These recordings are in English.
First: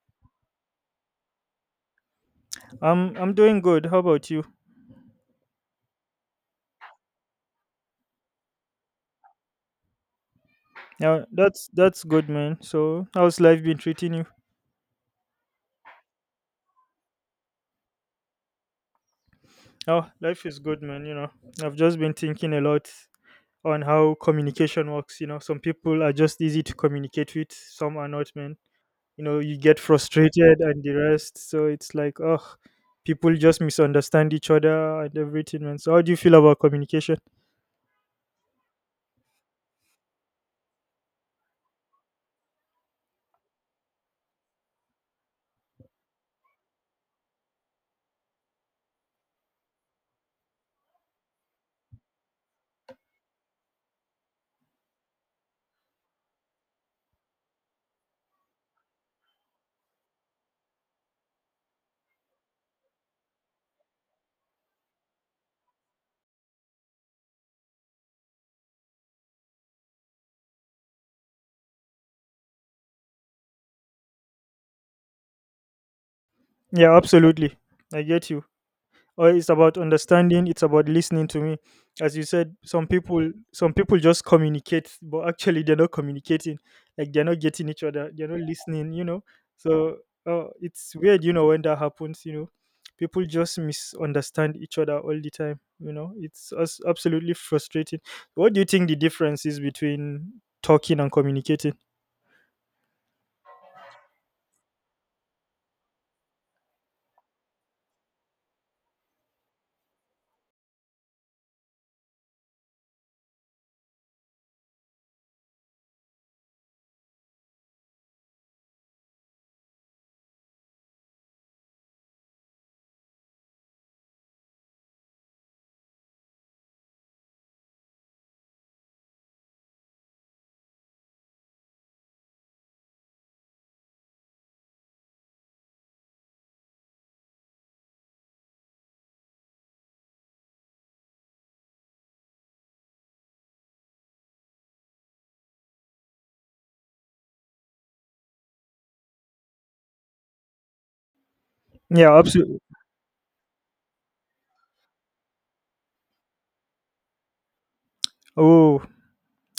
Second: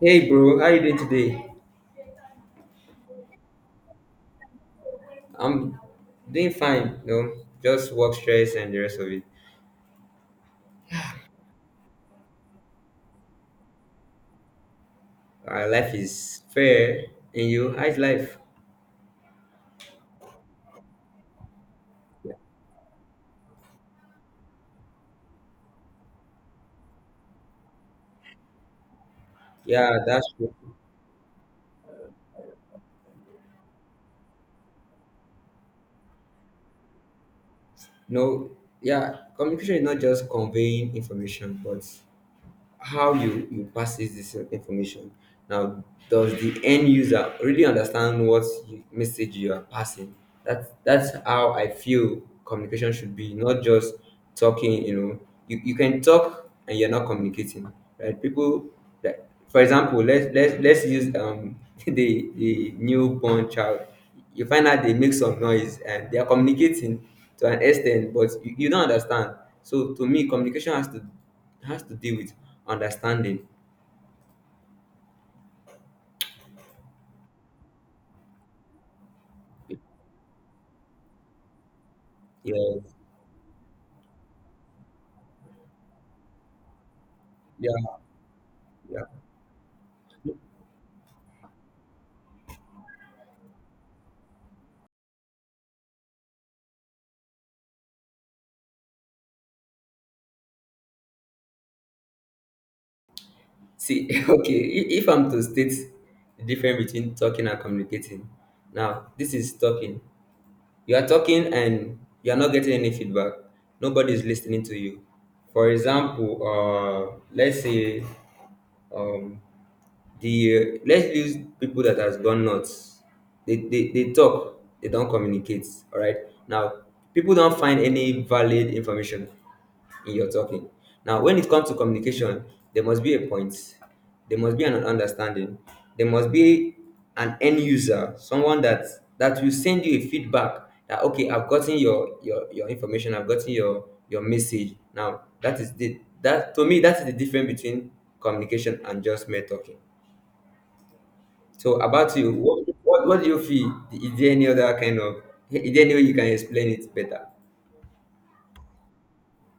Hey bro, how you doing today? I'm doing good. How about you? I'm doing fine, no, just work stress and the rest of it. Yeah, that's good, man. So how's life been treating you? Life is fair, and you, how's life? Oh, life is good, man. You know, I've just been thinking a lot on how communication works. You know, some people are just easy to communicate with, some are not, man. You know, you get Yeah, that's true. frustrated and the rest. So it's like, oh, people just misunderstand each other and everything, man. So how do you feel about communication? No, yeah, communication is not just conveying information, but how you passes this information. Now, does the end user really understand what message you are passing? That's how I feel communication should be, not just talking. You can talk and you're not communicating, right, people? That, for example, let's use the newborn child. You find out they make some noise and they are communicating to an extent, but you don't understand. So to me, communication has to it has to do with understanding. Yeah, absolutely. I get you. Or it's about understanding, it's about listening to me. As you said, some Yes. people some people just communicate, but actually they're not communicating, like they're not getting Yeah. each other, they're not listening, you Yeah. know. So it's weird, you know, when that happens, you know, people just misunderstand each other all the time, you know, it's us absolutely frustrating. What do you think the difference is between talking and communicating? See, okay, if I'm to state the difference between talking and communicating, now this is talking. You are talking and you are not getting any feedback. Nobody is listening to you. For example, let's say um, the let's use people that has gone nuts. They talk, they don't communicate. All right. Now, people don't find any valid information. In your talking. Now, when it comes to communication, there must be a point, there must be an understanding, there must be an end user, someone that will send you a feedback that okay, I've gotten your information, I've gotten your message. Now, that, to me, that is the difference between communication and just mere talking. So Yeah, about you, absolutely. what do you feel? Is there any way you can explain it better? Oh,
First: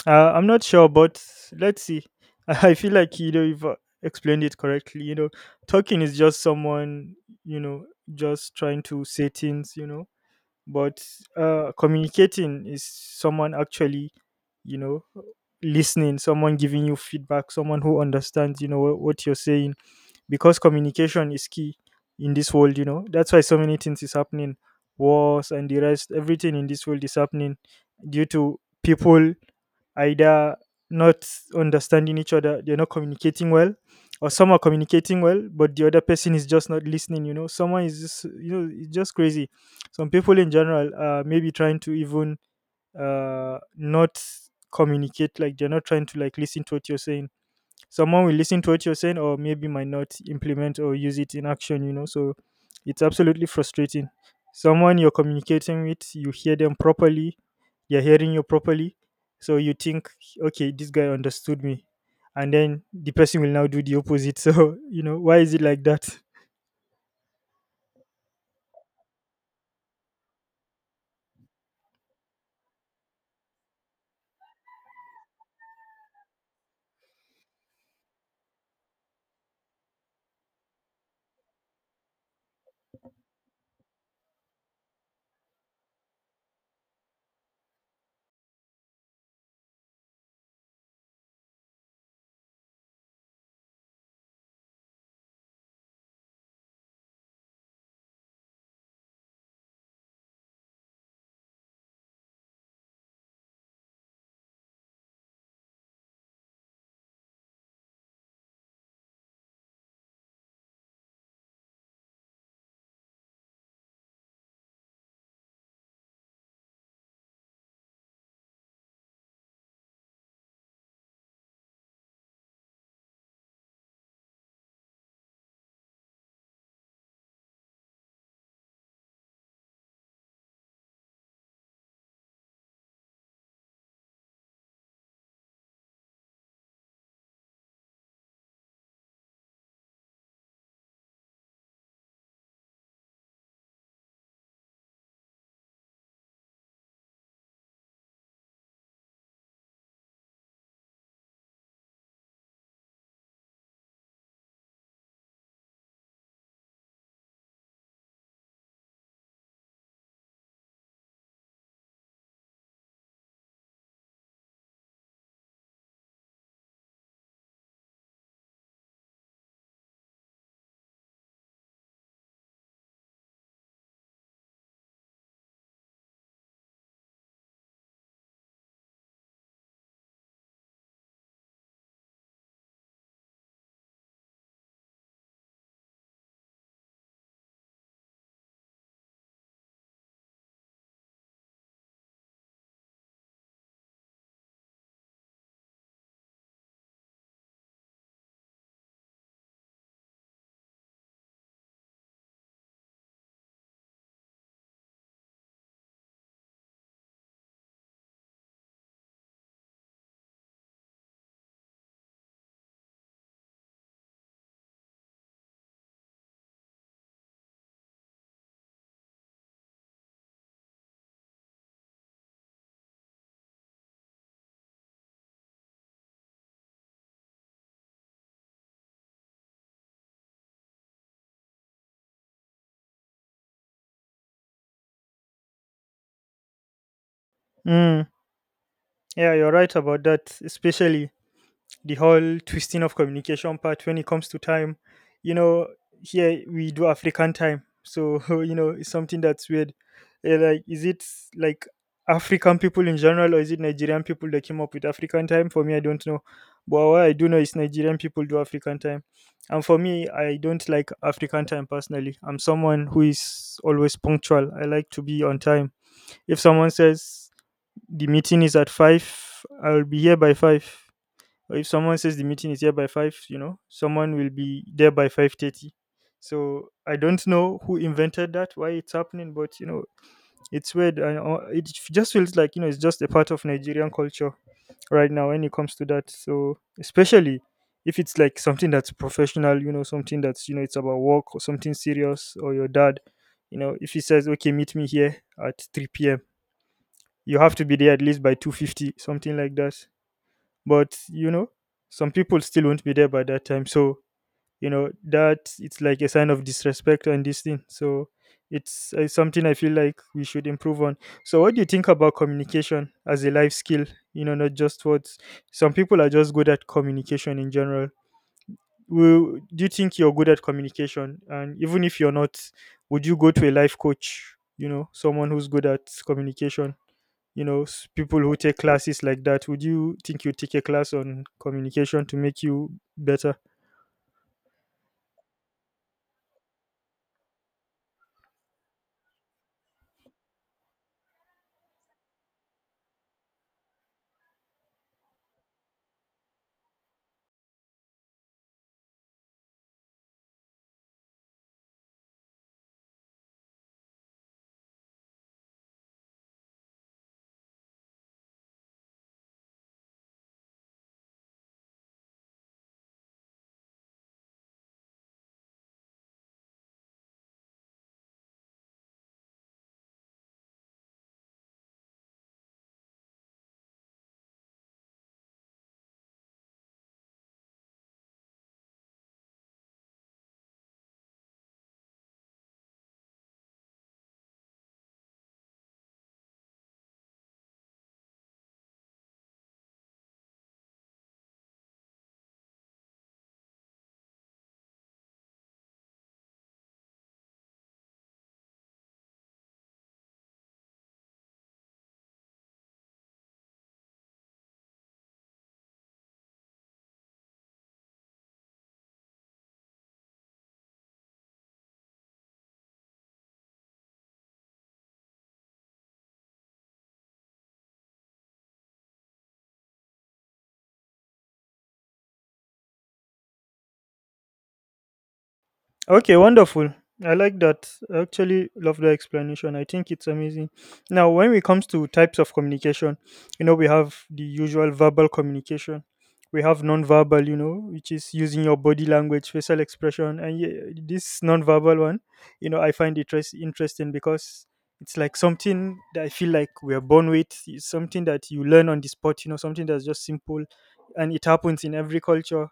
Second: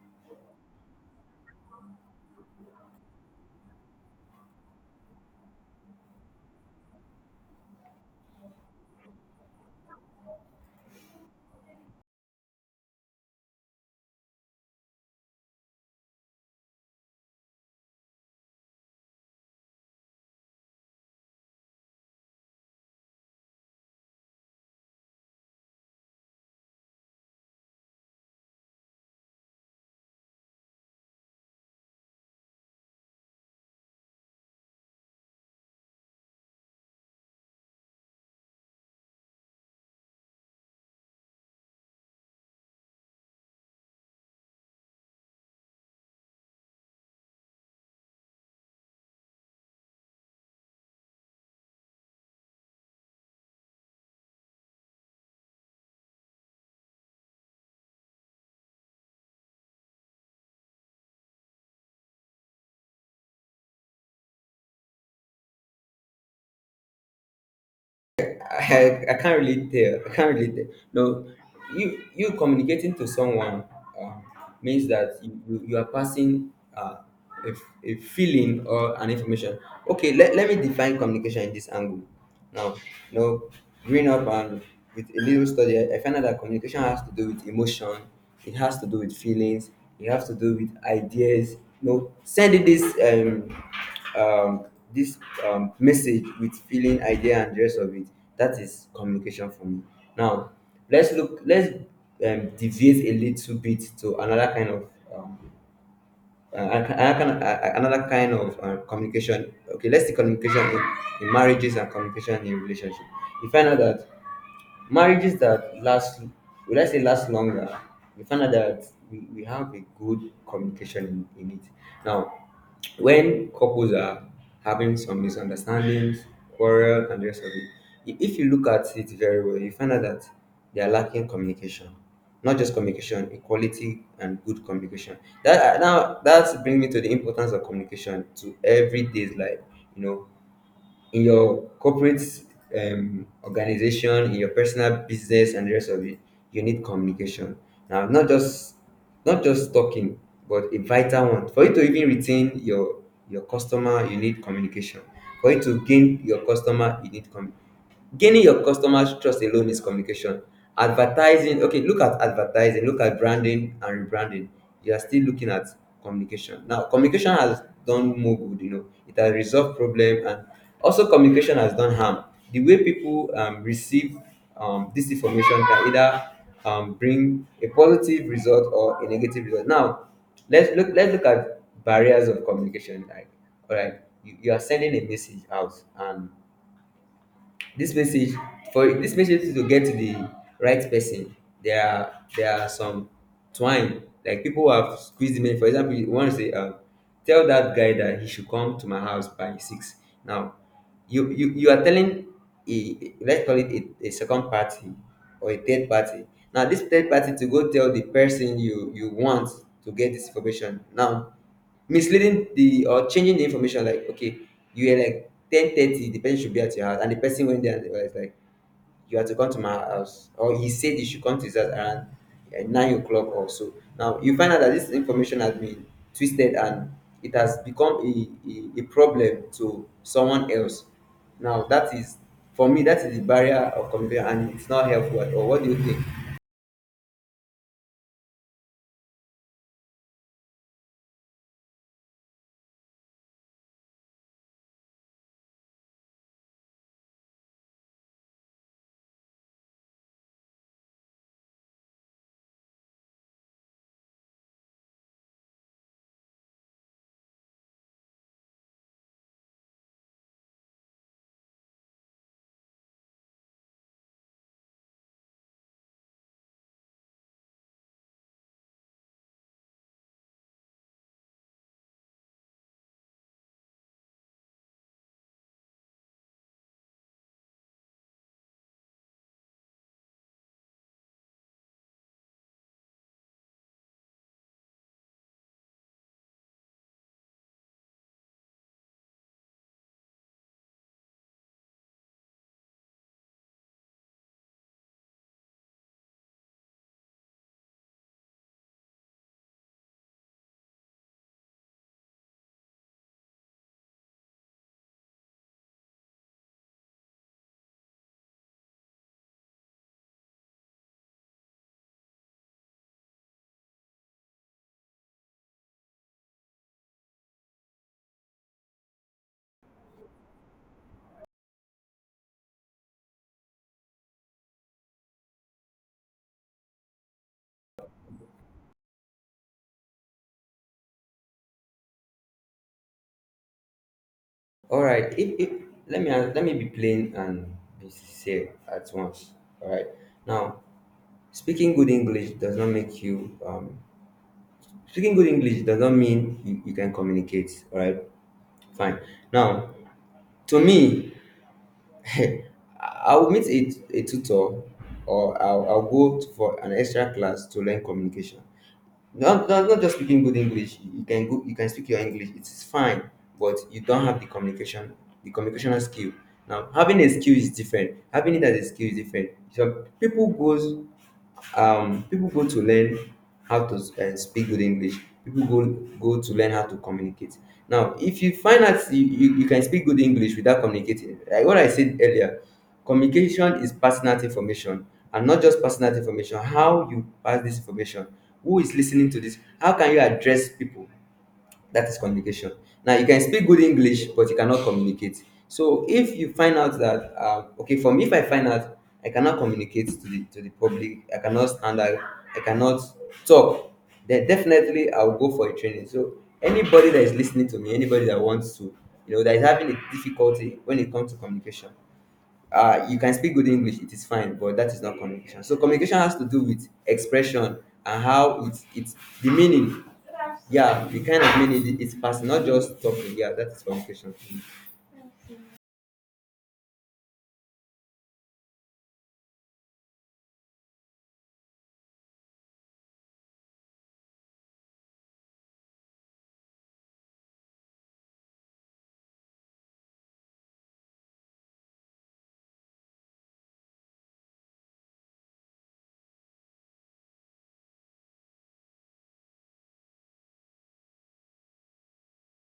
I'm not sure, but let's see. I feel like, you know, you've explained it correctly. You know, talking is just someone, you know, just trying to say things. You know, but communicating is someone actually, you know, listening, someone giving you feedback, someone who understands, you know, what you're saying. Because communication is key in this world. You know, that's why so many things is happening, wars and the rest. Everything in this world is happening due to people either not understanding each other, they're not communicating well, or some are communicating well, but the other person is just not listening. You know, someone is just, you know, it's just crazy. Some people in general are maybe trying to even not communicate, like they're not trying to like listen to what you're saying. Someone will listen to what you're saying, or maybe might not implement or use it in action, you know. So it's absolutely frustrating. Someone you're communicating with, you hear them properly, they're hearing you properly, so you think, okay, this guy understood me, and then the person will now do the opposite. So, you know, why is it like that? I can't really tell. I can't really tell. No, you communicating to someone um, means that you are passing uh, a feeling or an information. Okay, let me define communication in this angle. Now, you know, growing up and with a little study, I found out that communication has to do with emotion. It has to do with feelings, you have to do with ideas, sending um um this message, with feeling, idea and the rest of it. That is communication for me. Now, let's deviate a little bit to another kind of um, another kind of, another kind of communication. Okay, let's see communication in marriages and communication in relationship. You find out that marriages that last, would I say, last longer, we find out that we have a good communication in it. Now, when couples are having some misunderstandings, quarrel and the rest of it, if you look at it very well, you find out that they are lacking communication. Not just communication, equality and good communication. That now that brings me to the importance of communication to everyday's life. you know in your corporate organization, in your personal business, and the rest of it, you need communication. Now, not just talking, but a vital one. For you to even retain your customer, you need communication. For you to gain your customer, you need communication. Gaining your customers' trust alone is communication. Advertising, okay, look at advertising, look at branding and rebranding. You are still looking at communication. Now, communication has done more good, it has resolved problem, and also communication has done harm. The way people receive this information can either bring a positive result or a negative result. Now, let's look at barriers of communication. Like, all right, you are sending a message out, and this message for this message to get to the right person, there are some twine, like people who have squeezed the message. For example, you want to say, tell that guy that he should come to my house by 6. Now, you are telling a let's call it a second party or a third party. Now, this third party to go tell the person you want to get this information. Now, misleading the or changing the information, like okay, you are like 10:30 the person should be at your house, and the person went there and they were like, you have to come to my house, or he said you should come to his house around 9 o'clock or so. Now, you find out that this information has been twisted, and it has become a problem to someone else. Now that is for me that is the barrier of communication and it's not helpful at all. What do you think? mm, yeah, you're right about that, especially the whole twisting of communication part when it comes to time. You know, here we do African time, so you know, it's something that's weird. Like, is it like African people in general, or is it Nigerian people that came up with African time? For me, I don't know. But what I do know is Nigerian people do African time, and for me, I don't like African time personally. I'm someone who is always punctual. I like to be on time. If someone says the meeting is at 5, I'll be here by 5. Or if someone says the meeting is here by 5, you know, someone will be there by 5:30. So I don't know who invented that, why it's happening, but you know, it's weird. And it just feels like, you know, it's just a part of Nigerian culture right now when it comes to that. So especially if it's like something that's professional, you know, something that's, you know, it's about work or something serious, or your dad, you know, if he says okay, meet me here at 3 p.m, you have to be there at least by 2:50, something like that. But you know, some people still won't be there by that time. So you know, that it's like a sign of disrespect and this thing. So it's something I feel like we should improve on. So what do you think about communication as a life skill? You know, not just words. Some people are just good at communication in general. Do you think you're good at communication? And even if you're not, would you go to a life coach, you know, someone who's good at communication, you know, people who take classes like that? Would you think you take a class on communication to make you better? All right. If let me be plain and be sincere at once. All right. Now, speaking good English does not make you um, speaking good English does not mean you can communicate. All right. Fine. Now, to me, I will meet a tutor, or I'll go for an extra class to learn communication. Not just speaking good English. You can speak your English, it's fine, but you don't have the communicational skill. Now, having a skill is different, having it as a skill is different. So people go to learn how to speak good English. People go to learn how to communicate. Now, if you find out you can speak good English without communicating, like what I said earlier, communication is personal information, and not just personal information, how you pass this information, who is listening to this, how can you address people, that is communication. Now, you can speak good English, but you cannot communicate. So if you find out that okay, for me, if I find out I cannot communicate to the public, I cannot stand out, I cannot talk, then definitely I'll go for a training. So anybody that is listening to me, anybody that wants to, that is having a difficulty when it comes to communication, you can speak good English, it is fine, but that is not communication. So communication has to do with expression, and how it's the meaning. Yeah, the kind of meaning it's passing, not just talking. Yeah, that is communication. Okay, wonderful. I like that. I actually love the explanation. I think it's amazing. Now, when it comes to types of communication, you know, we have the usual verbal communication. We have non-verbal, you know, which is using your body language, facial expression, and this non-verbal one, you know, I find it interesting because it's like something that I feel like we are born with. It's something that you learn on the spot, you know, something that's just simple, and it happens in every culture,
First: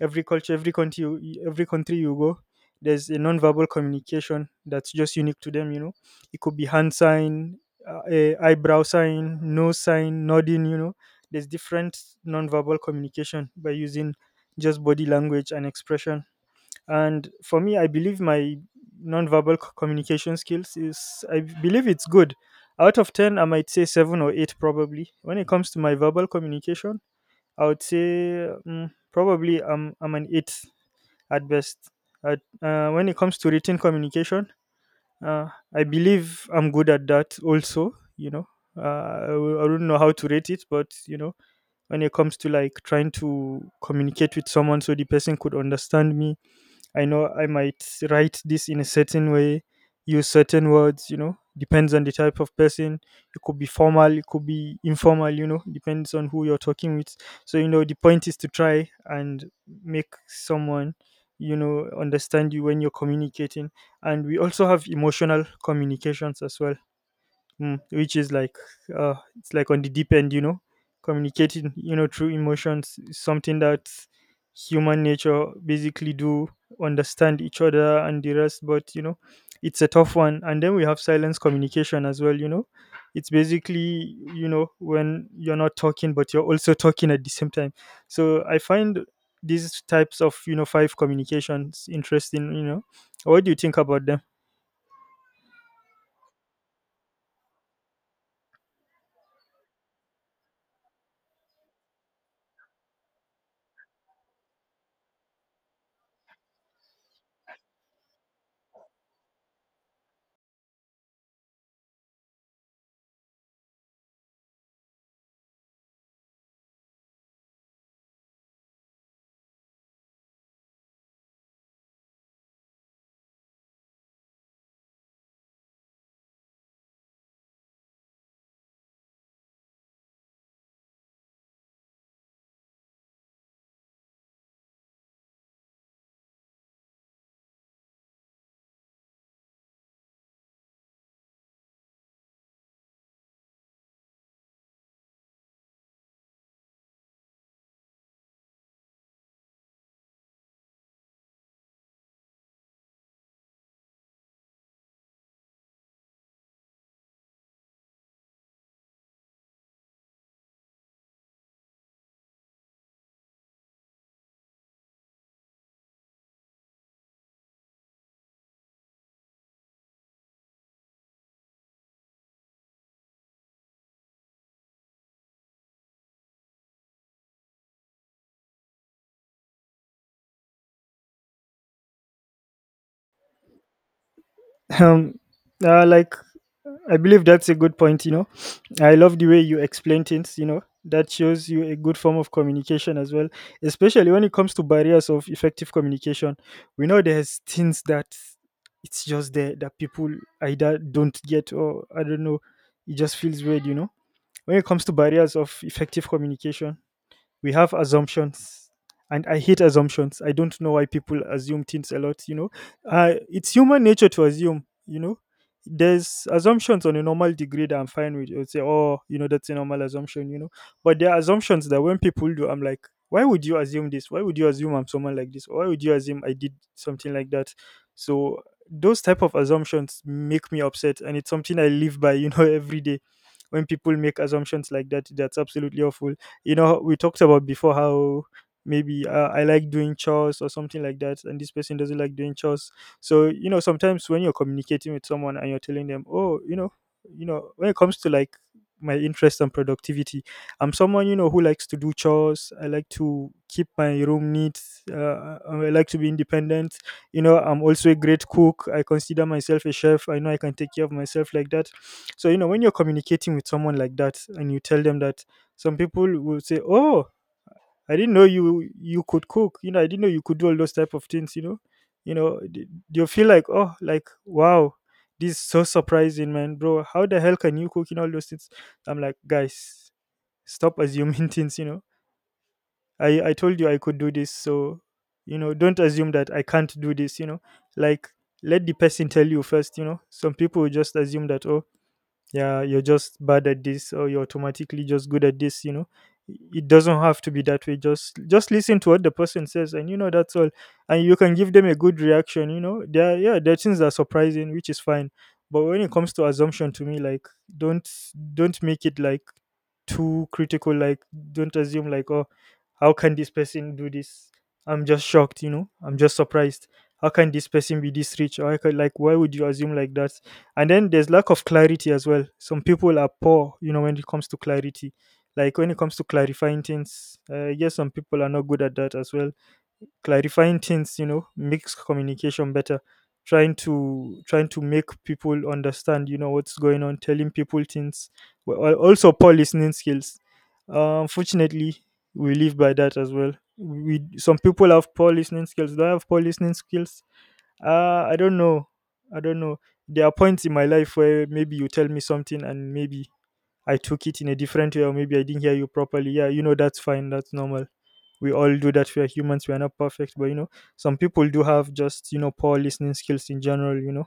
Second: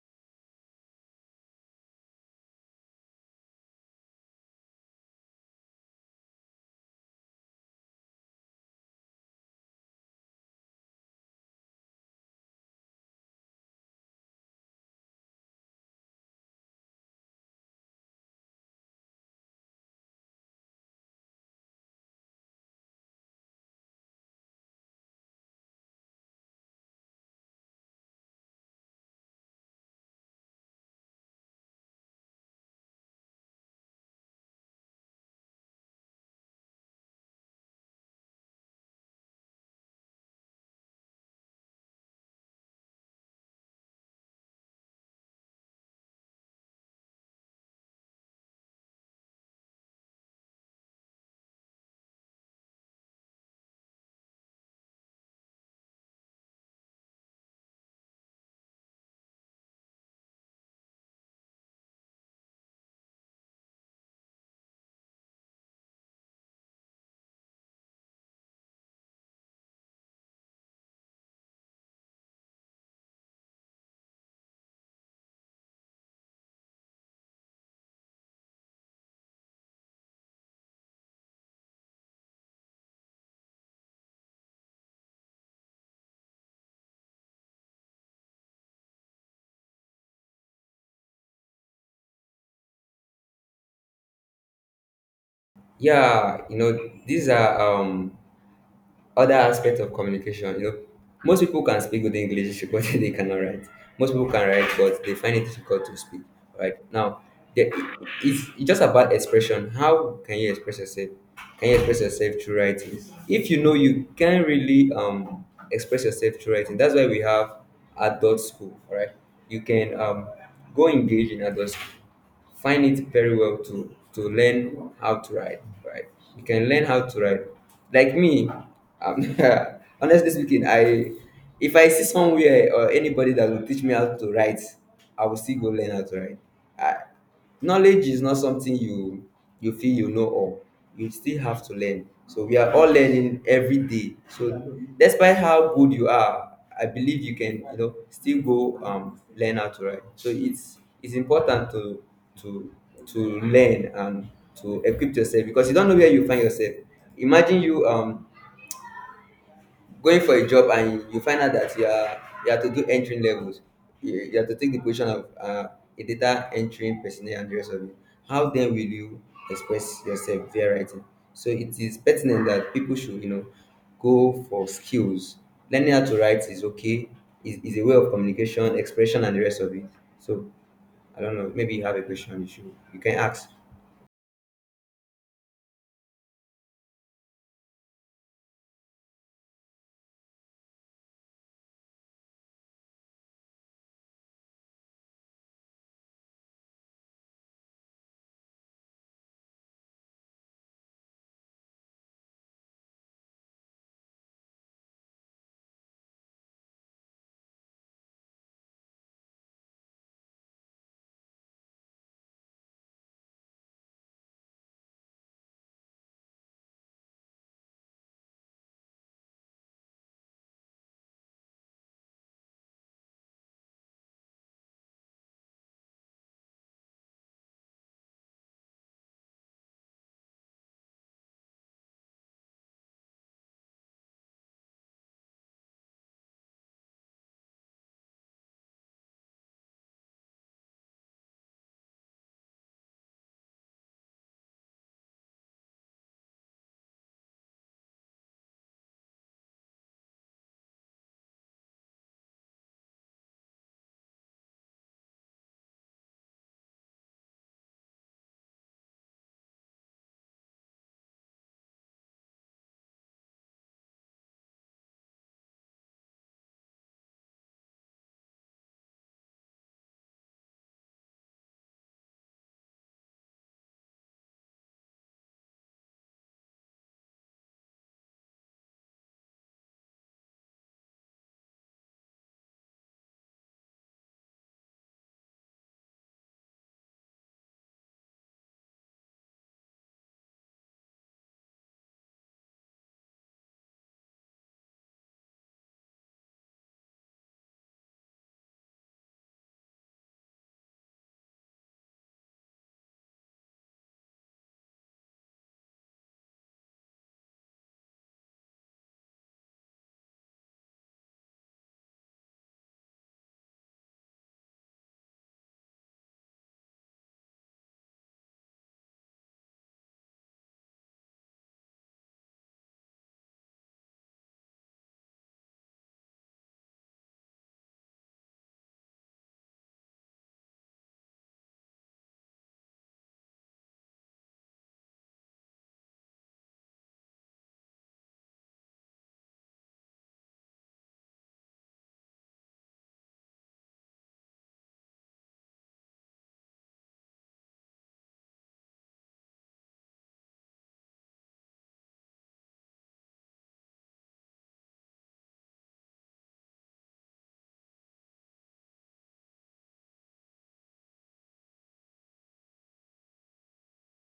every culture, every country, every country you go, there's a nonverbal communication that's just unique to them, you know. It could be hand sign, eyebrow sign, nose sign, nodding, you know. There's different nonverbal communication by using just body language and expression. And for me, I believe my nonverbal communication skills is, I believe it's good. Out of 10, I might say 7 or 8 probably. When it comes to my verbal communication, I would say probably I'm an 8 at best. When it comes to written communication, uh, I believe I'm good at that also, you know. I don't know how to rate it, but you know, when it comes to like trying to communicate with someone so the person could understand me, I know I might write this in a certain way, use certain words, you know, depends on the type of person. It could be formal, it could be informal, you know, depends on who you're talking with. So, you know, the point is to try and make someone, you know, understand you when you're communicating. And we also have emotional communications as well, which is like it's like on the deep end, you know. Communicating, you know, through emotions is something that human nature basically do, understand each other and the rest, but you know, it's a tough one. And then we have silence communication as well, you know, it's basically, you know, when you're not talking but you're also talking at the same time. So I find these types of, you know, five communications interesting, you know. What do you think about them? Yeah, you know, these are other aspect of communication, most people can speak good English but they cannot write. Most people can write, but they find it difficult to speak. Right now, the, it's just about expression. How can you express yourself? Can you express yourself through writing? If you know you can't really express yourself through writing, that's why we have adult school. All right, you can go engage in adult school, find it very well to learn how to ride. Right, you can learn how to ride like me, um, honestly speaking, I if I see somewhere or anybody that will teach me how to ride, I will still go learn how to ride. I, Knowledge is not something you feel you know all, you still have to learn. So we are all learning every day. So despite how good you are, I believe you can, still go learn how to write. So it's important to to learn and to equip yourself, because you don't know where you find yourself. Imagine you, going for a job and you find out that you have to do entry levels, you have to take the position of a data entry personnel and the rest of it. How then will you express yourself via writing? So it is pertinent that people should, go for skills. Learning how to write is okay, is a way of communication, expression and the rest of it. So I don't know, maybe you have a question, you can ask. um like I believe that's a good point, you know. I love the way you explain things, you know. That shows you a good form of communication as well, especially when it comes to barriers of effective communication. We know there's things that it's just there that people either don't get, or I don't know, it just feels weird, you know. When it comes to barriers of effective communication, we have assumptions. And I hate assumptions. I don't know why people assume things a lot, you know. It's human nature to assume, you know. There's assumptions on a normal degree that I'm fine with. I'd say oh, you know, that's a normal assumption, you know. But there are assumptions that when people do, I'm like, why would you assume this? Why would you assume I'm someone like this? Why would you assume I did something like that? So those type of assumptions make me upset, and it's something I live by, you know. Every day when people make assumptions like that, that's absolutely awful. You know, we talked about before how maybe I like doing chores or something like that, and this person doesn't like doing chores. So you know, sometimes when you're communicating with someone and you're telling them oh you know, you know, when it comes to like my interest and productivity, I'm someone, you know, who likes to do chores. I like to keep my room neat. I like to be independent. You know, I'm also a great cook. I consider myself a chef. I know I can take care of myself like that. So you know, when you're communicating with someone like that and you tell them that, some people will say, "Oh, I didn't know you could cook. You know, I didn't know you could do all those type of things." You know, you'll feel like, "Oh, like wow, this is so surprising, man, bro. How the hell can you cook in all those things?" I'm like, guys, stop assuming things. You know, I told you I could do this, so you know, don't assume that I can't do this. You know, like let the person tell you first. You know, some people will just assume that, "Oh." Yeah, you're just bad at this, or you're automatically just good at this. It doesn't have to be that way. Just listen to what the person says, and that's all. And you can give them a good reaction. Yeah, there are things that are surprising, which is fine. But when it comes to assumption, to me, like, don't don't make it like too critical. Like, don't assume, like, "Oh, how can this person do this? I'm just shocked." I'm just surprised. How can this person be this rich? Or I could, like, why would you assume like that? And then there's lack of clarity as well. Some people are poor, when it comes to clarity, like when it comes to clarifying things. Yes, some people are not good at that as well. Clarifying things, makes communication better. Trying to make people understand, what's going on, telling people things. Well, also poor listening skills, unfortunately. We live by that as well. We Some people have poor listening skills. Do I have poor listening skills? I don't know. I don't know. There are points in my life where maybe you tell me something, and maybe I took it in a different way, or maybe I didn't hear you properly. Yeah, that's fine. That's normal. We all do that. We are humans. We are not perfect. But, some people do have just, poor listening skills in general,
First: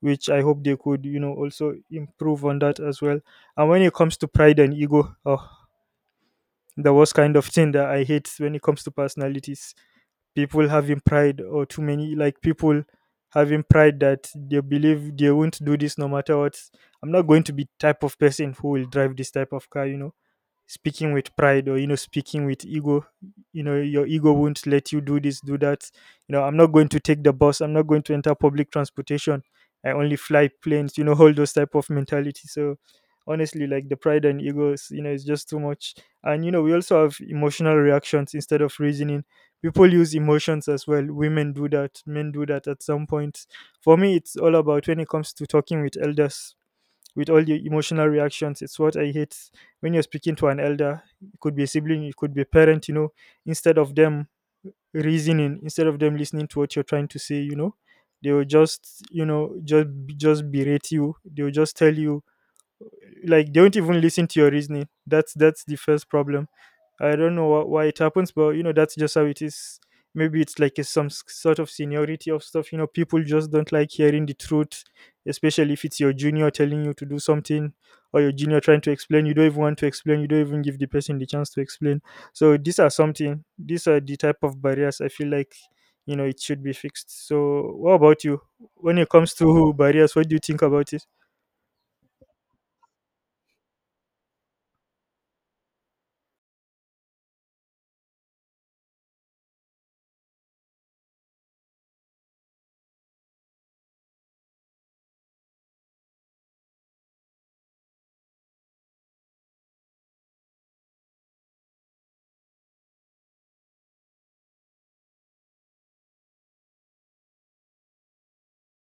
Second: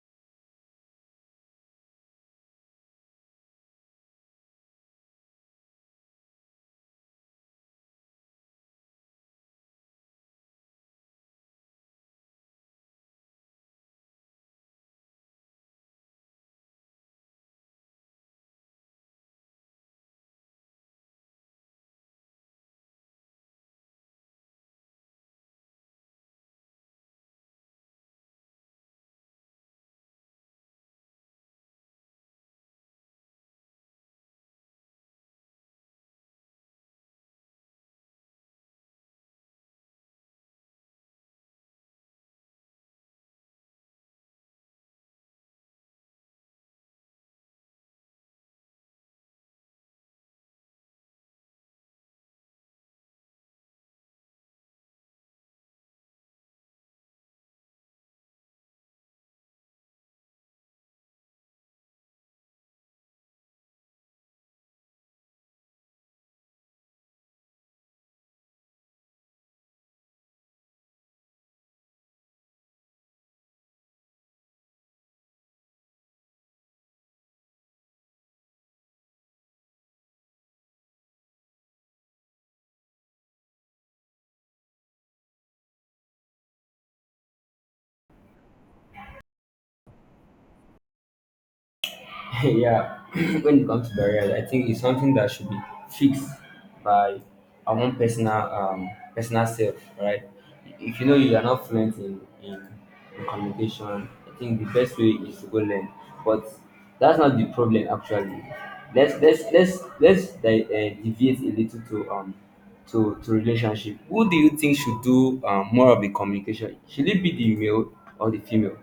which I hope they could, also improve on that as well. And when it comes to pride and ego, oh, the worst kind of thing that I hate when it comes to personalities: people having pride, or too many, like, people having pride that they believe they won't do this no matter what. I'm not going to be type of person who will drive this type of car, speaking with pride, or speaking with ego. Your ego won't let you do this, do that. I'm not going to take the bus, I'm not going to enter public transportation, I only fly planes, all those type of mentality. So honestly, like, the pride and ego is, it's just too much. And we also have emotional reactions instead of reasoning. People use emotions as well. Women do that, men do that at some point. For me, it's all about when it comes to talking with elders, with all the emotional reactions. It's what I hate when you're speaking to an elder. It could be a sibling, it could be a parent, instead of them reasoning, instead of them listening to what you're trying to say, they will just, just berate you. They will just tell you, like, they won't even listen to your reasoning. That's the first problem. I don't know why it happens, but that's just how it is. Maybe it's like a, some sort of seniority of stuff. People just don't like hearing the truth, especially if it's your junior telling you to do something, or your junior trying to explain. You don't even want to explain, you don't even give the person the chance to explain. So these are something, these are the type of barriers I feel like, it should be fixed. So what about you? When it comes to barriers, what do you think about it? Yeah. When it comes to barriers, I think it's something that should be fixed by our own personal, personal self, right? If you know you are not fluent in communication, I think the best way is to go learn. But that's not the problem actually. Let's deviate a little to to relationship. Who do you think should do more of the communication? Should it be the male or the female?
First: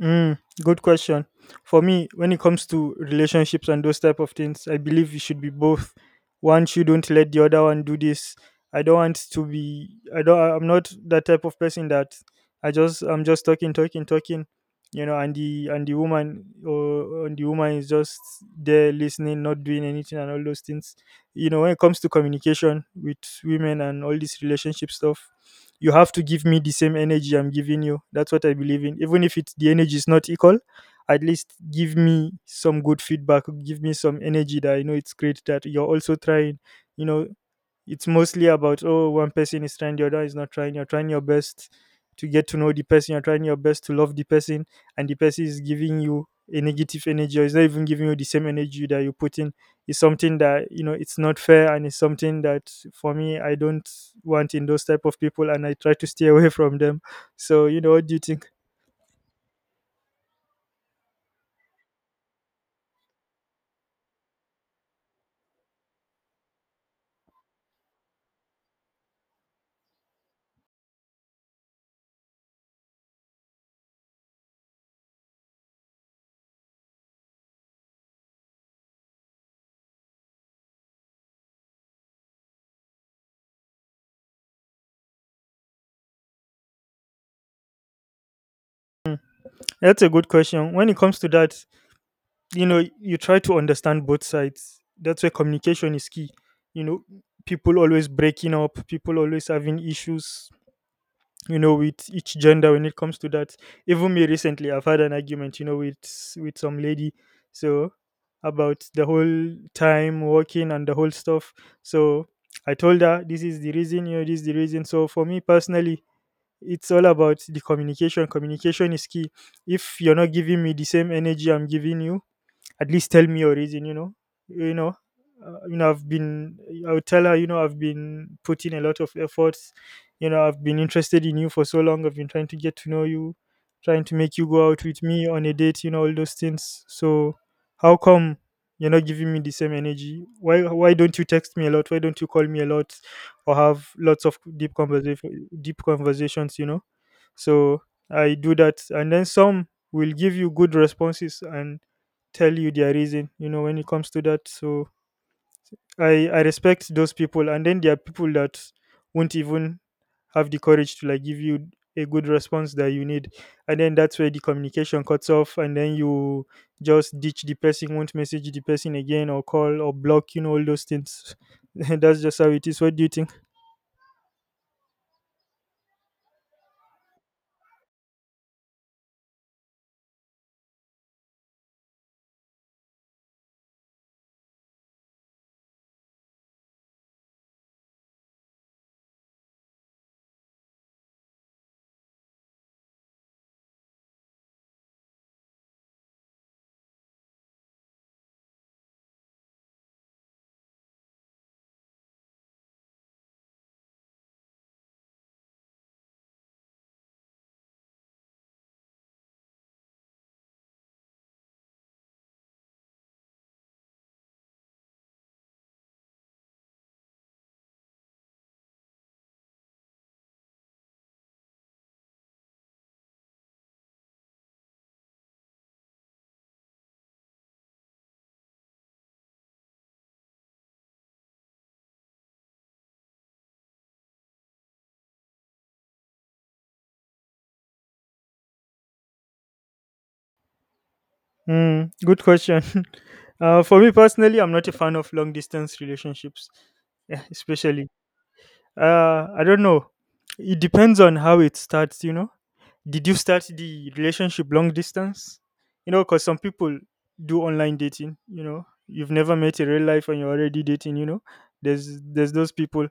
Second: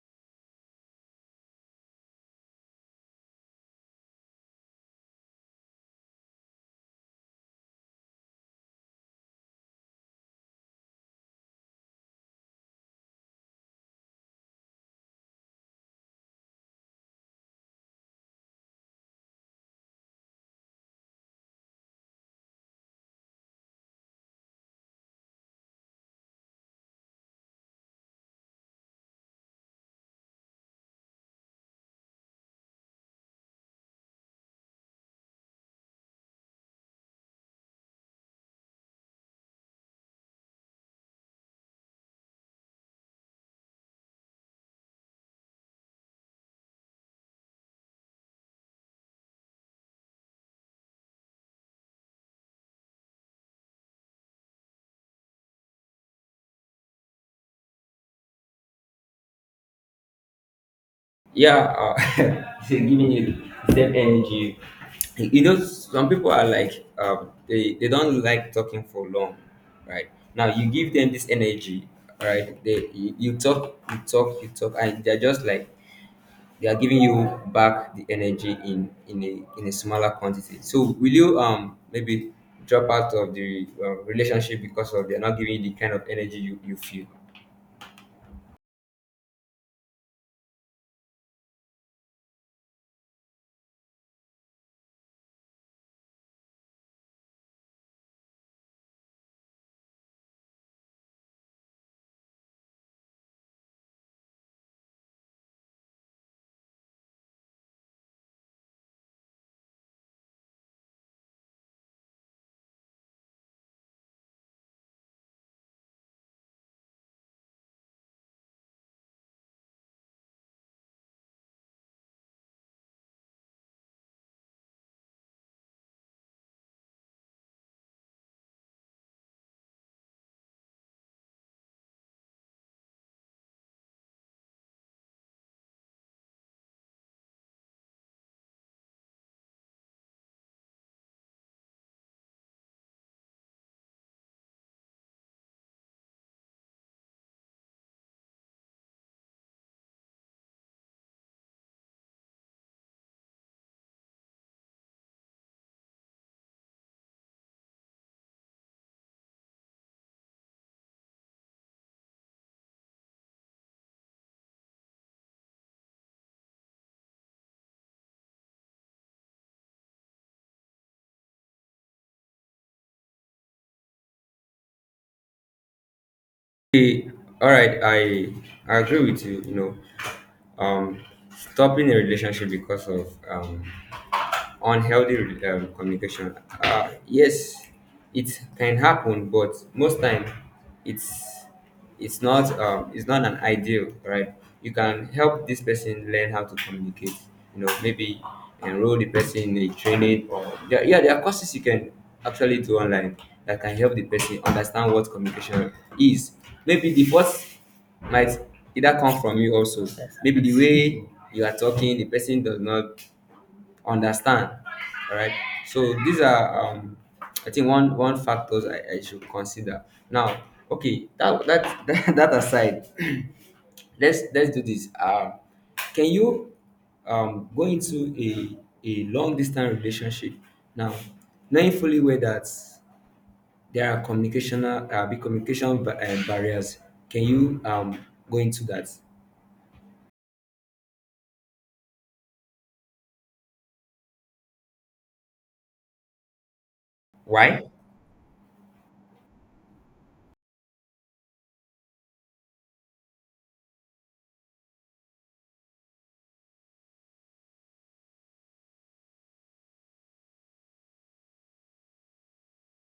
Mm, good question. For me, when it comes to relationships and those type of things, I believe it should be both. One shouldn't let the other one do this. I don't want to be. I don't. I'm not that type of person that I just. I'm just talking, talking, talking. And the woman is just there listening, not doing anything, and all those things. When it comes to communication with women and all this relationship stuff, you have to give me the same energy I'm giving you. That's what I believe in. Even if it's the energy is not equal, at least give me some good feedback. Give me some energy that I know it's great that you're also trying. You know, it's mostly about, oh, one person is trying, the other is not trying. You're trying your best to get to know the person, you're trying your best to love the person, and the person is giving you a negative energy, or is not even giving you the same energy that you put in. It's something that, it's not fair, and it's something that for me I don't want in those type of people, and I try to stay away from them. So what do you think? Yeah, they're giving you the same energy. You know, some people are like, they don't like talking for long, right? Now, you give them this energy, right? They You talk, you talk, you talk, and they're just like, they are giving you back the energy in a smaller quantity. So will you maybe drop out of the relationship because of they're not giving you the kind of energy you feel? That's a good question. When it comes to that, you try to understand both sides. That's where communication is key. you know People always breaking up, people always having issues, with each gender when it comes to that. Even me recently, I've had an argument, with some lady. So about the whole time working and the whole stuff. So I told her this is the reason, this is the reason. So for me personally, it's all about the communication. Communication is key. If you're not giving me the same energy I'm giving you, at least tell me your reason, you know you know you know I've been I would tell her, I've been putting a lot of efforts, I've been interested in you for so long. I've been trying to get to know you, trying to make you go out with me on a date, all those things. So how come you're not giving me the same energy? Why don't you text me a lot? Why don't you call me a lot, or have lots of deep conversation, deep conversations? So I do that. And then some will give you good responses and tell you their reason, when it comes to that. So I respect those people. And then there are people that won't even have the courage to, like, give you a good response that you need. And then that's where the communication cuts off. And then you just ditch the person, won't message the person again, or call, or block, all those things. That's just how it is. What do you think? Okay, all right, I agree with you. You know, um stopping a relationship because of on healthy communication. Yes, it can happen, but most time it's it's not an ideal, right? You can help this person learn how to communicate. You know, maybe enroll the person in a training or there, yeah, there are courses you can actually do online that can help the person understand what communication is. Maybe the first might either come from you also. Maybe the way you are talking, the person does not understand. All right, so these are I think one factors I should consider now. Okay, that that aside. Let's do this. Can you go into a long distance relationship now, knowing fully well that there are communicational big communication barriers? Can you go into that? Mm, good question. For me personally, I'm not a fan of long distance relationships, eh, Why? especially. I don't know. It depends on how it starts. Did you start the relationship long distance? Because some people do online dating, you know. You've never met in real life and you're already dating. There's those people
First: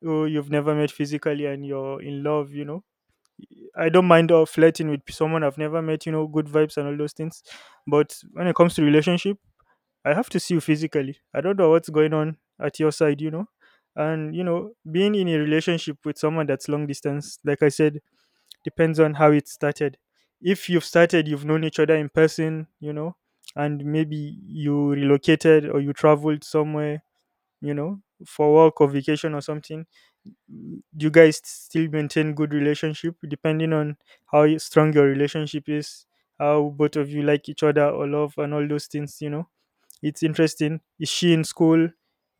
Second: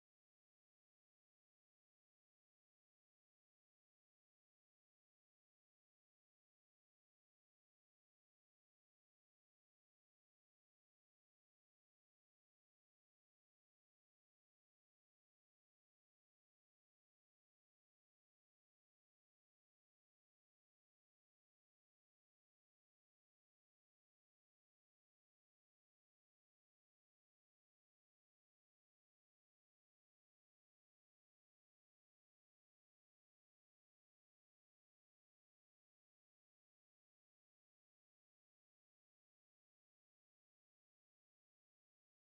who you've never met physically, and you're in love. I don't mind flirting with someone I've never met, good vibes and all those things. But when it comes to relationship, I have to see you physically. I don't know what's going on at your side. And being in a relationship with someone that's long distance, like I said, depends on how it started. If you've started, you've known each other in person, and maybe you relocated, or you traveled somewhere, you know, for work or vacation or something. You guys still maintain good relationship, depending on how strong your relationship is, how both of you like each other or love and all those things. It's interesting. Is she in school?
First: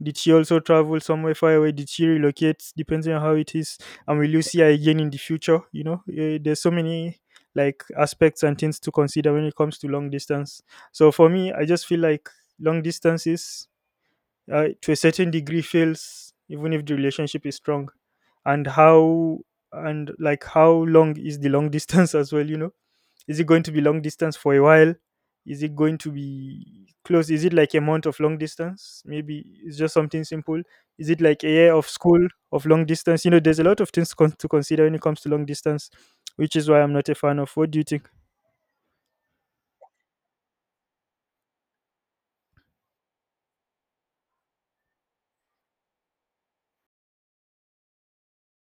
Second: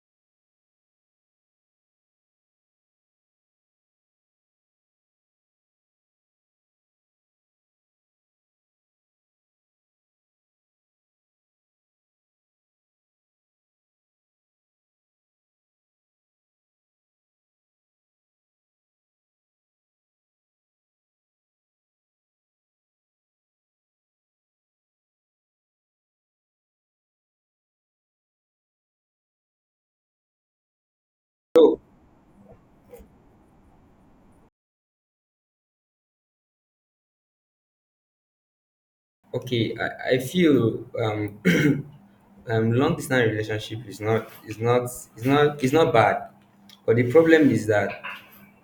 Did she also travel somewhere far away? Did she relocate? Depending on how it is. And will you see her again in the future? Eh, there's so many, like, aspects and things to consider when it comes to long distance. So for me, I just feel like long distances, to a certain degree, fails even if the relationship is strong. And how and like how long is the long distance as well? Is it going to be long distance for a while? Is it going to be close? Is it like a month of long distance? Maybe it's just something simple. Is it like a year of school of long distance? There's a lot of things to consider when it comes to long distance, which is why I'm not a fan of. What do you think? Okay, I feel long distance relationship is not is not bad, but the problem is that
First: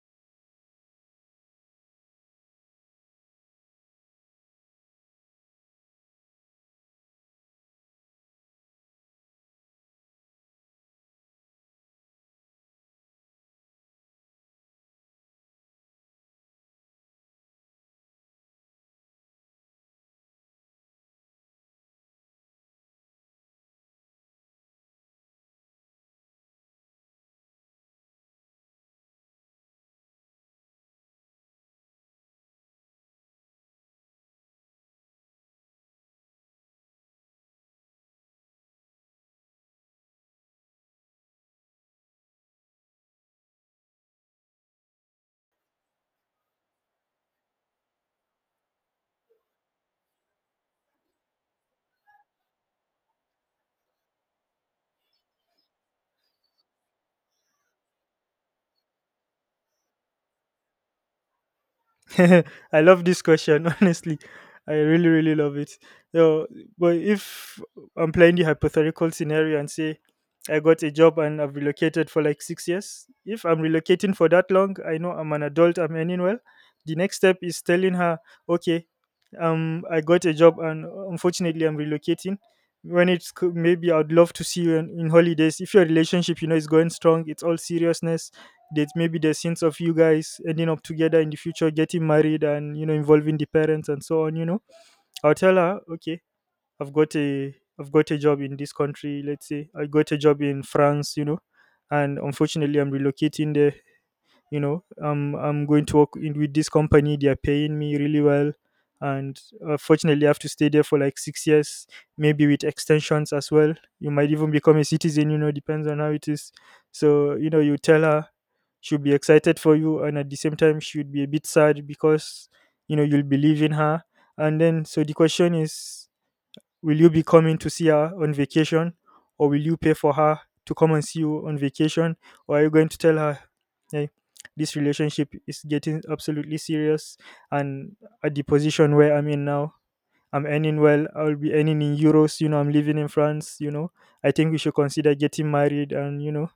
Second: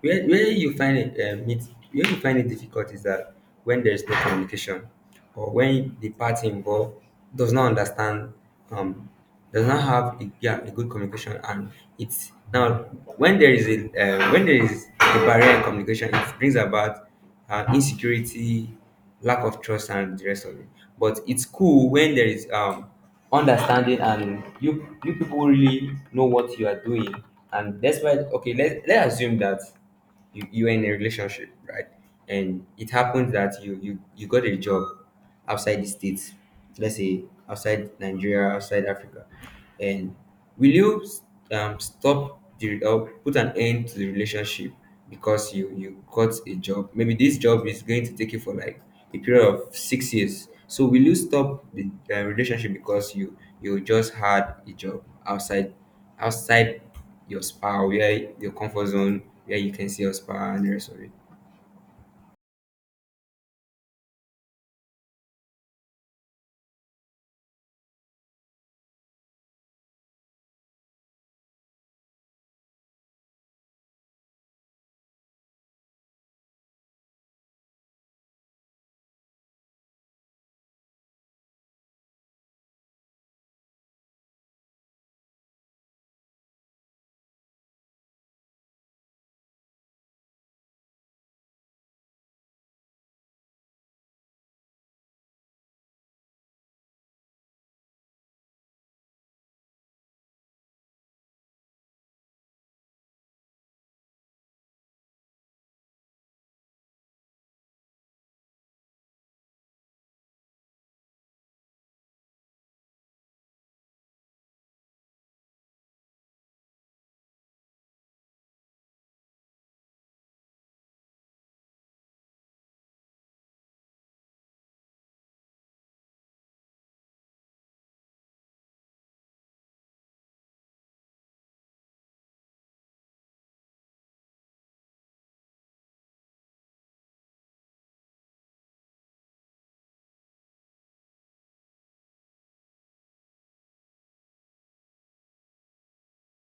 where you find it it, where you find it difficult is that when there is no communication, or when the party involved does not understand, um does not have a, yeah a good communication. And it's now, when there is a when there is a barrier in communication, it brings about insecurity, lack of trust, and the rest of it. But it's cool when there is understanding and you people really know what you are doing. And that's why, okay, let's assume that you are in a relationship, right? And it happens that you got a job outside the states, let's say outside Nigeria, outside Africa, and will you stop the or put an end to the relationship because you got a job? Maybe this job is going to take you for like a period of 6 years. So will you stop the relationship because you just had a job outside outside your spa, where your comfort zone, where you can see your spa and the rest of it? I love this question, honestly. I really, really love it. So, but if I'm playing the hypothetical scenario and say I got a job and I've relocated for like 6 years, if I'm relocating for that long, I know I'm an adult, I'm earning well. The next step is telling her, okay, I got a job, and unfortunately I'm relocating. When it's maybe I'd love to see you in holidays. If your relationship, is going strong, it's all seriousness, there's maybe the scenes of you guys ending up together in the future, getting married, and involving the parents and so on. You know, I'll tell her, okay, I've got a I've got a job in this country. Let's say I got a job in France. You know, and unfortunately I'm relocating there. You know, I'm going to work in with this company. They are paying me really well, and fortunately I have to stay there for like 6 years, maybe with extensions as well. You might even become a citizen, you know, depends on how it is. So you know, you tell her, she'll be excited for you, and at the same time she'll be a bit sad because, you know, you'll be leaving her. And then so the question is, will you be coming to see her on vacation, or will you pay for her to come and see you on vacation, or are you going to tell her, hey, this relationship is getting absolutely serious, and at the position where I'm in now, I'm earning well. I'll be earning in euros. You know, I'm living in France. You know, I think we should consider getting married, and you know,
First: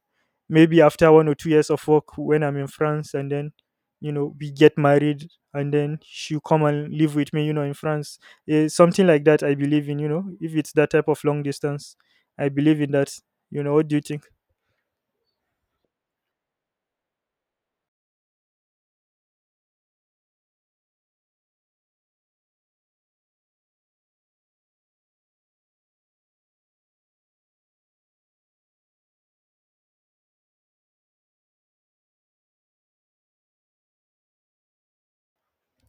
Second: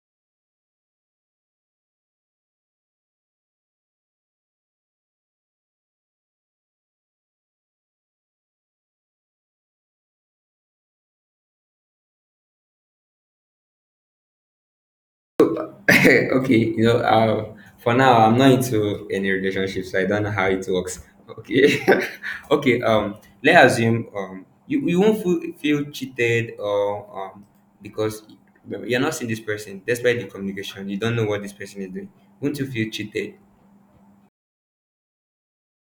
maybe after 1 or 2 years of work when I'm in France, and then you know we get married, and then she'll come and live with me, you know, in France. Eh, something like that I believe in, you know, if it's that type of long distance, I believe in that. You know, what do you think? Okay, you know, for now I'm not into any relationship, so I don't know how it works. Okay, okay. Let's assume you won't feel cheated or because you're not seeing this person despite the communication. You don't know what this person is doing. Won't you feel cheated?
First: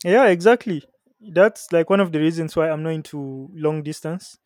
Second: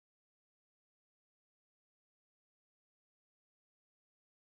Yeah, exactly. That's like one of the reasons why I'm not into long distance.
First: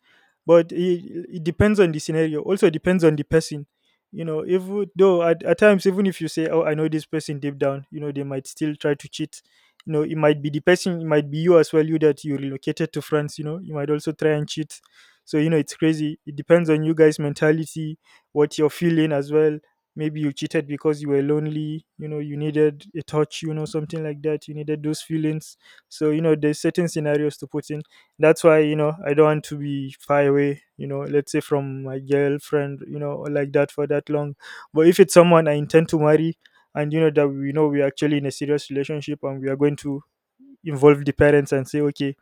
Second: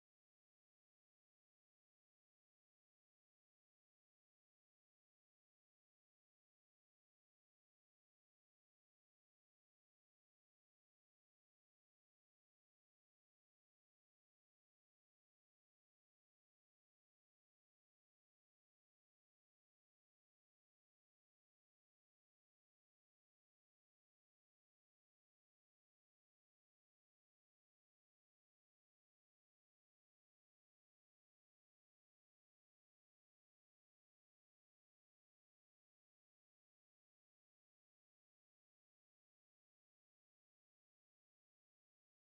But it depends on the scenario. Also depends on the person. You know, if though at times, even if you say, "Oh, I know this person deep down," you know, they might still try to cheat. You know, it might be the person, it might be you as well. You that you relocated to France. You know, you might also try and cheat. So you know, it's crazy. It depends on you guys' mentality, what you're feeling as well. Maybe you cheated because you were lonely, you know, you needed a touch, you know, something like that, you needed those feelings. So you know, there's certain scenarios to put in. That's why, you know, I don't want to be far away, you know, let's say from my girlfriend, you know, or like that for that long. But if it's someone I intend to marry, and you know that we know we're actually in a serious relationship, and we are going to involve the parents and say, okay,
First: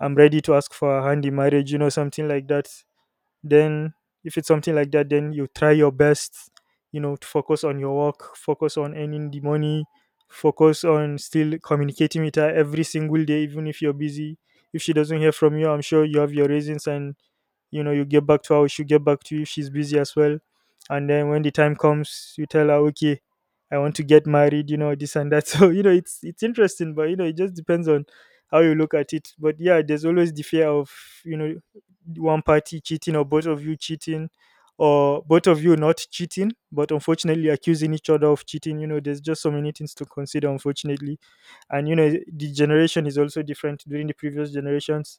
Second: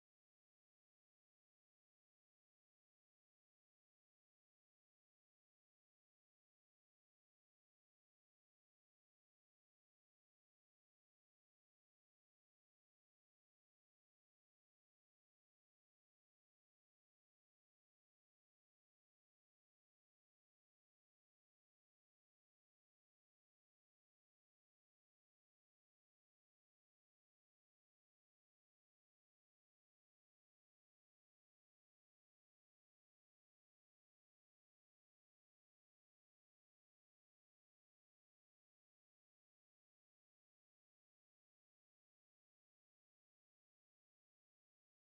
I'm ready to ask for a hand in marriage, you know, something like that. Then if it's something like that, then you try your best, you know, to focus on your work, focus on earning the money, focus on still communicating with her every single day, even if you're busy. If she doesn't hear from you, I'm sure you have your reasons, and you know, you get back to her, she get back to you if she's busy as well. And then when the time comes, you tell her, okay, I want to get married, you know, this and that. So you know, it's interesting, but you know, it just depends on how you look at it. But yeah, there's always the fear of, you know, one party cheating or both of you cheating, or both of you not cheating but unfortunately accusing each other of cheating. You know, there's just so many things to consider, unfortunately. And you know, the generation is also different. During the previous generations,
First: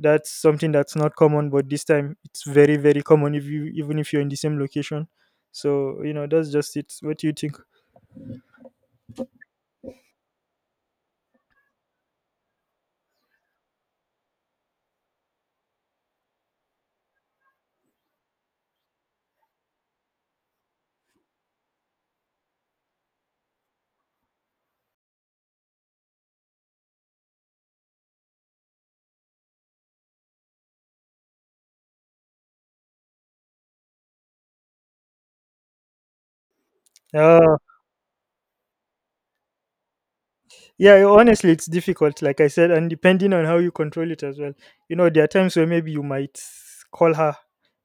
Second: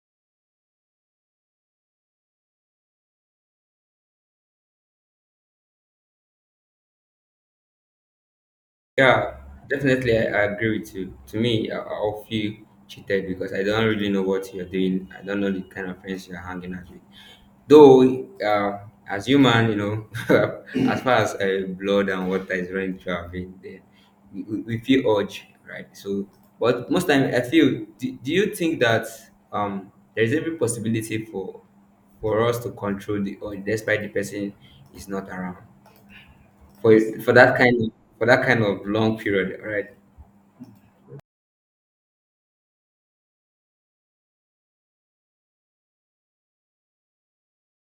that's something that's not common, but this time it's very, very common. If you, even if you're in the same location. So you know, that's just it. What do you think? Yeah, definitely, I agree with you. To me, I'll feel cheated because I don't really know what you're doing. I don't know the kind of friends you're hanging out with. Though, as human, you know, as far as blood and water is running through our veins, then we feel urge, right? So, but most time, I feel. Do you think that there is every possibility for us to control the urge, despite the person is not around? For that uh kind of for that kind of long period, right? Yeah, honestly, it's difficult, like I said, and depending on how you control it as well. You know, there are times where maybe you might call her.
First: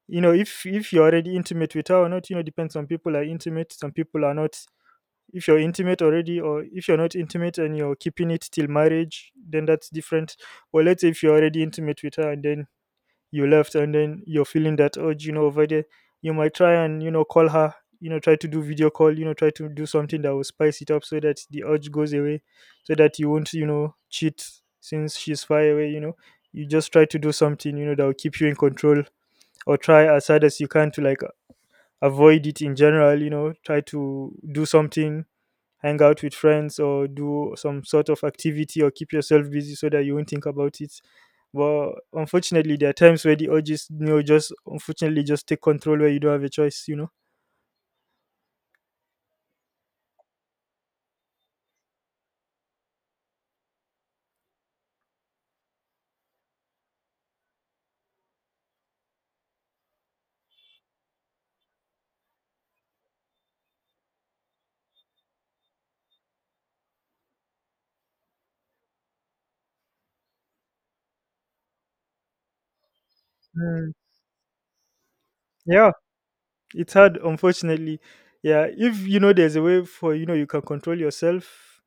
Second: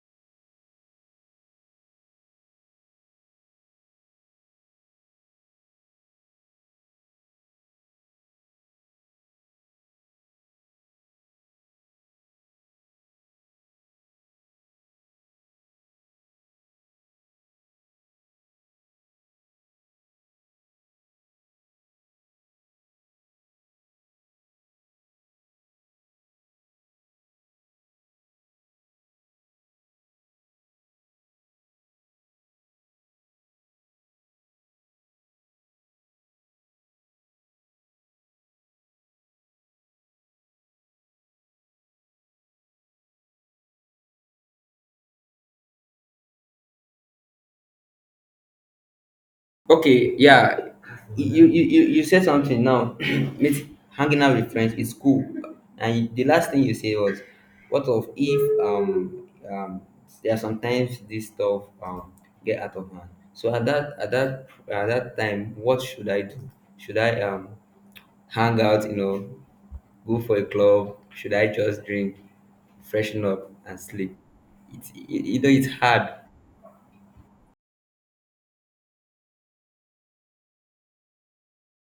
You know, if you're already intimate with her or not, you know, depends. Some people are intimate, some people are not. If you're intimate already, or if you're not intimate and you're keeping it till marriage, then that's different. Or let's say if you're already intimate with her, and then you left, and then you're feeling that urge, you know, over there, you might try and, you know, call her. You know, try to do video call, you know, try to do something that will spice it up so that the urge goes away, so that you won't, you know, cheat, since she's far away, you know. You just try to do something, you know, that will keep you in control, or try as hard as you can to like avoid it in general. You know, try to do something, hang out with friends or do some sort of activity or keep yourself busy so that you won't think about it. But unfortunately, there are times where the urges, you know, just unfortunately just take control where you don't have a choice, you know. Okay, yeah. You said something now. Meet hanging out with friends is cool, and the last thing you said was, "What of if there are sometimes this stuff get out of hand." So at that at that time, what should I do? Should I hang out? You know, go for a club? Should I just drink, freshen up, and Mm. sleep? It's it, you know it's Yeah, hard. it's hard, unfortunately. Yeah, if you know there's a way for, you know, you can control yourself,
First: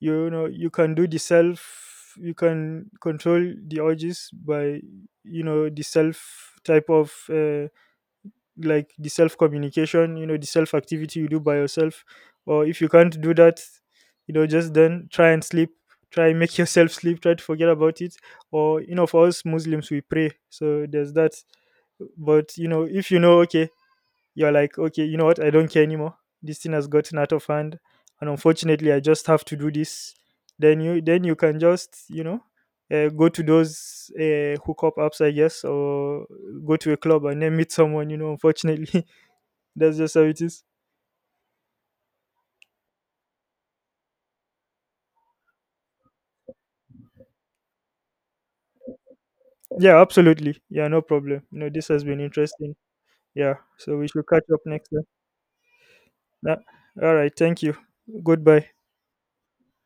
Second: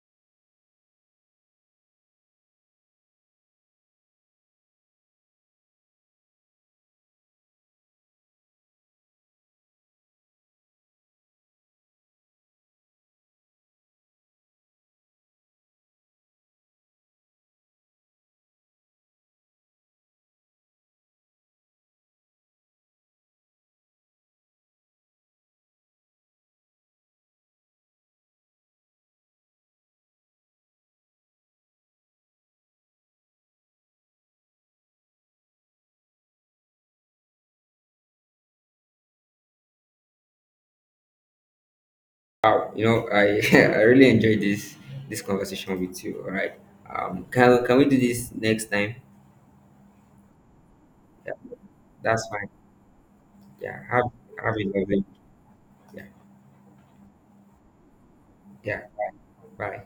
you know, you can do the self, you can control the urges by, you know, the self type of like the self communication, you know, the self activity you do by yourself. Or if you can't do that, you know, just then try and sleep, try and make yourself sleep, try to forget about it. Or you know, for us Muslims we pray, so there's that. But you know, if you know, okay, you're like, okay, you know what? I don't care anymore. This thing has gotten out of hand, and unfortunately, I just have to do this. Then you can just, you know, go to those hookup apps, I guess, or go to a club and then meet someone. You know, unfortunately, that's just how it is. Wow, you know, I I really enjoyed this this conversation with you. All right, can we do this next time? Yeah, absolutely. Yeah, no Yeah, problem. You know, this has been that's fine. interesting. Yeah, Yeah, so we should catch have up a next lovely. time. Yeah, Yeah. All right. Thank you. Goodbye. yeah. Bye. Bye.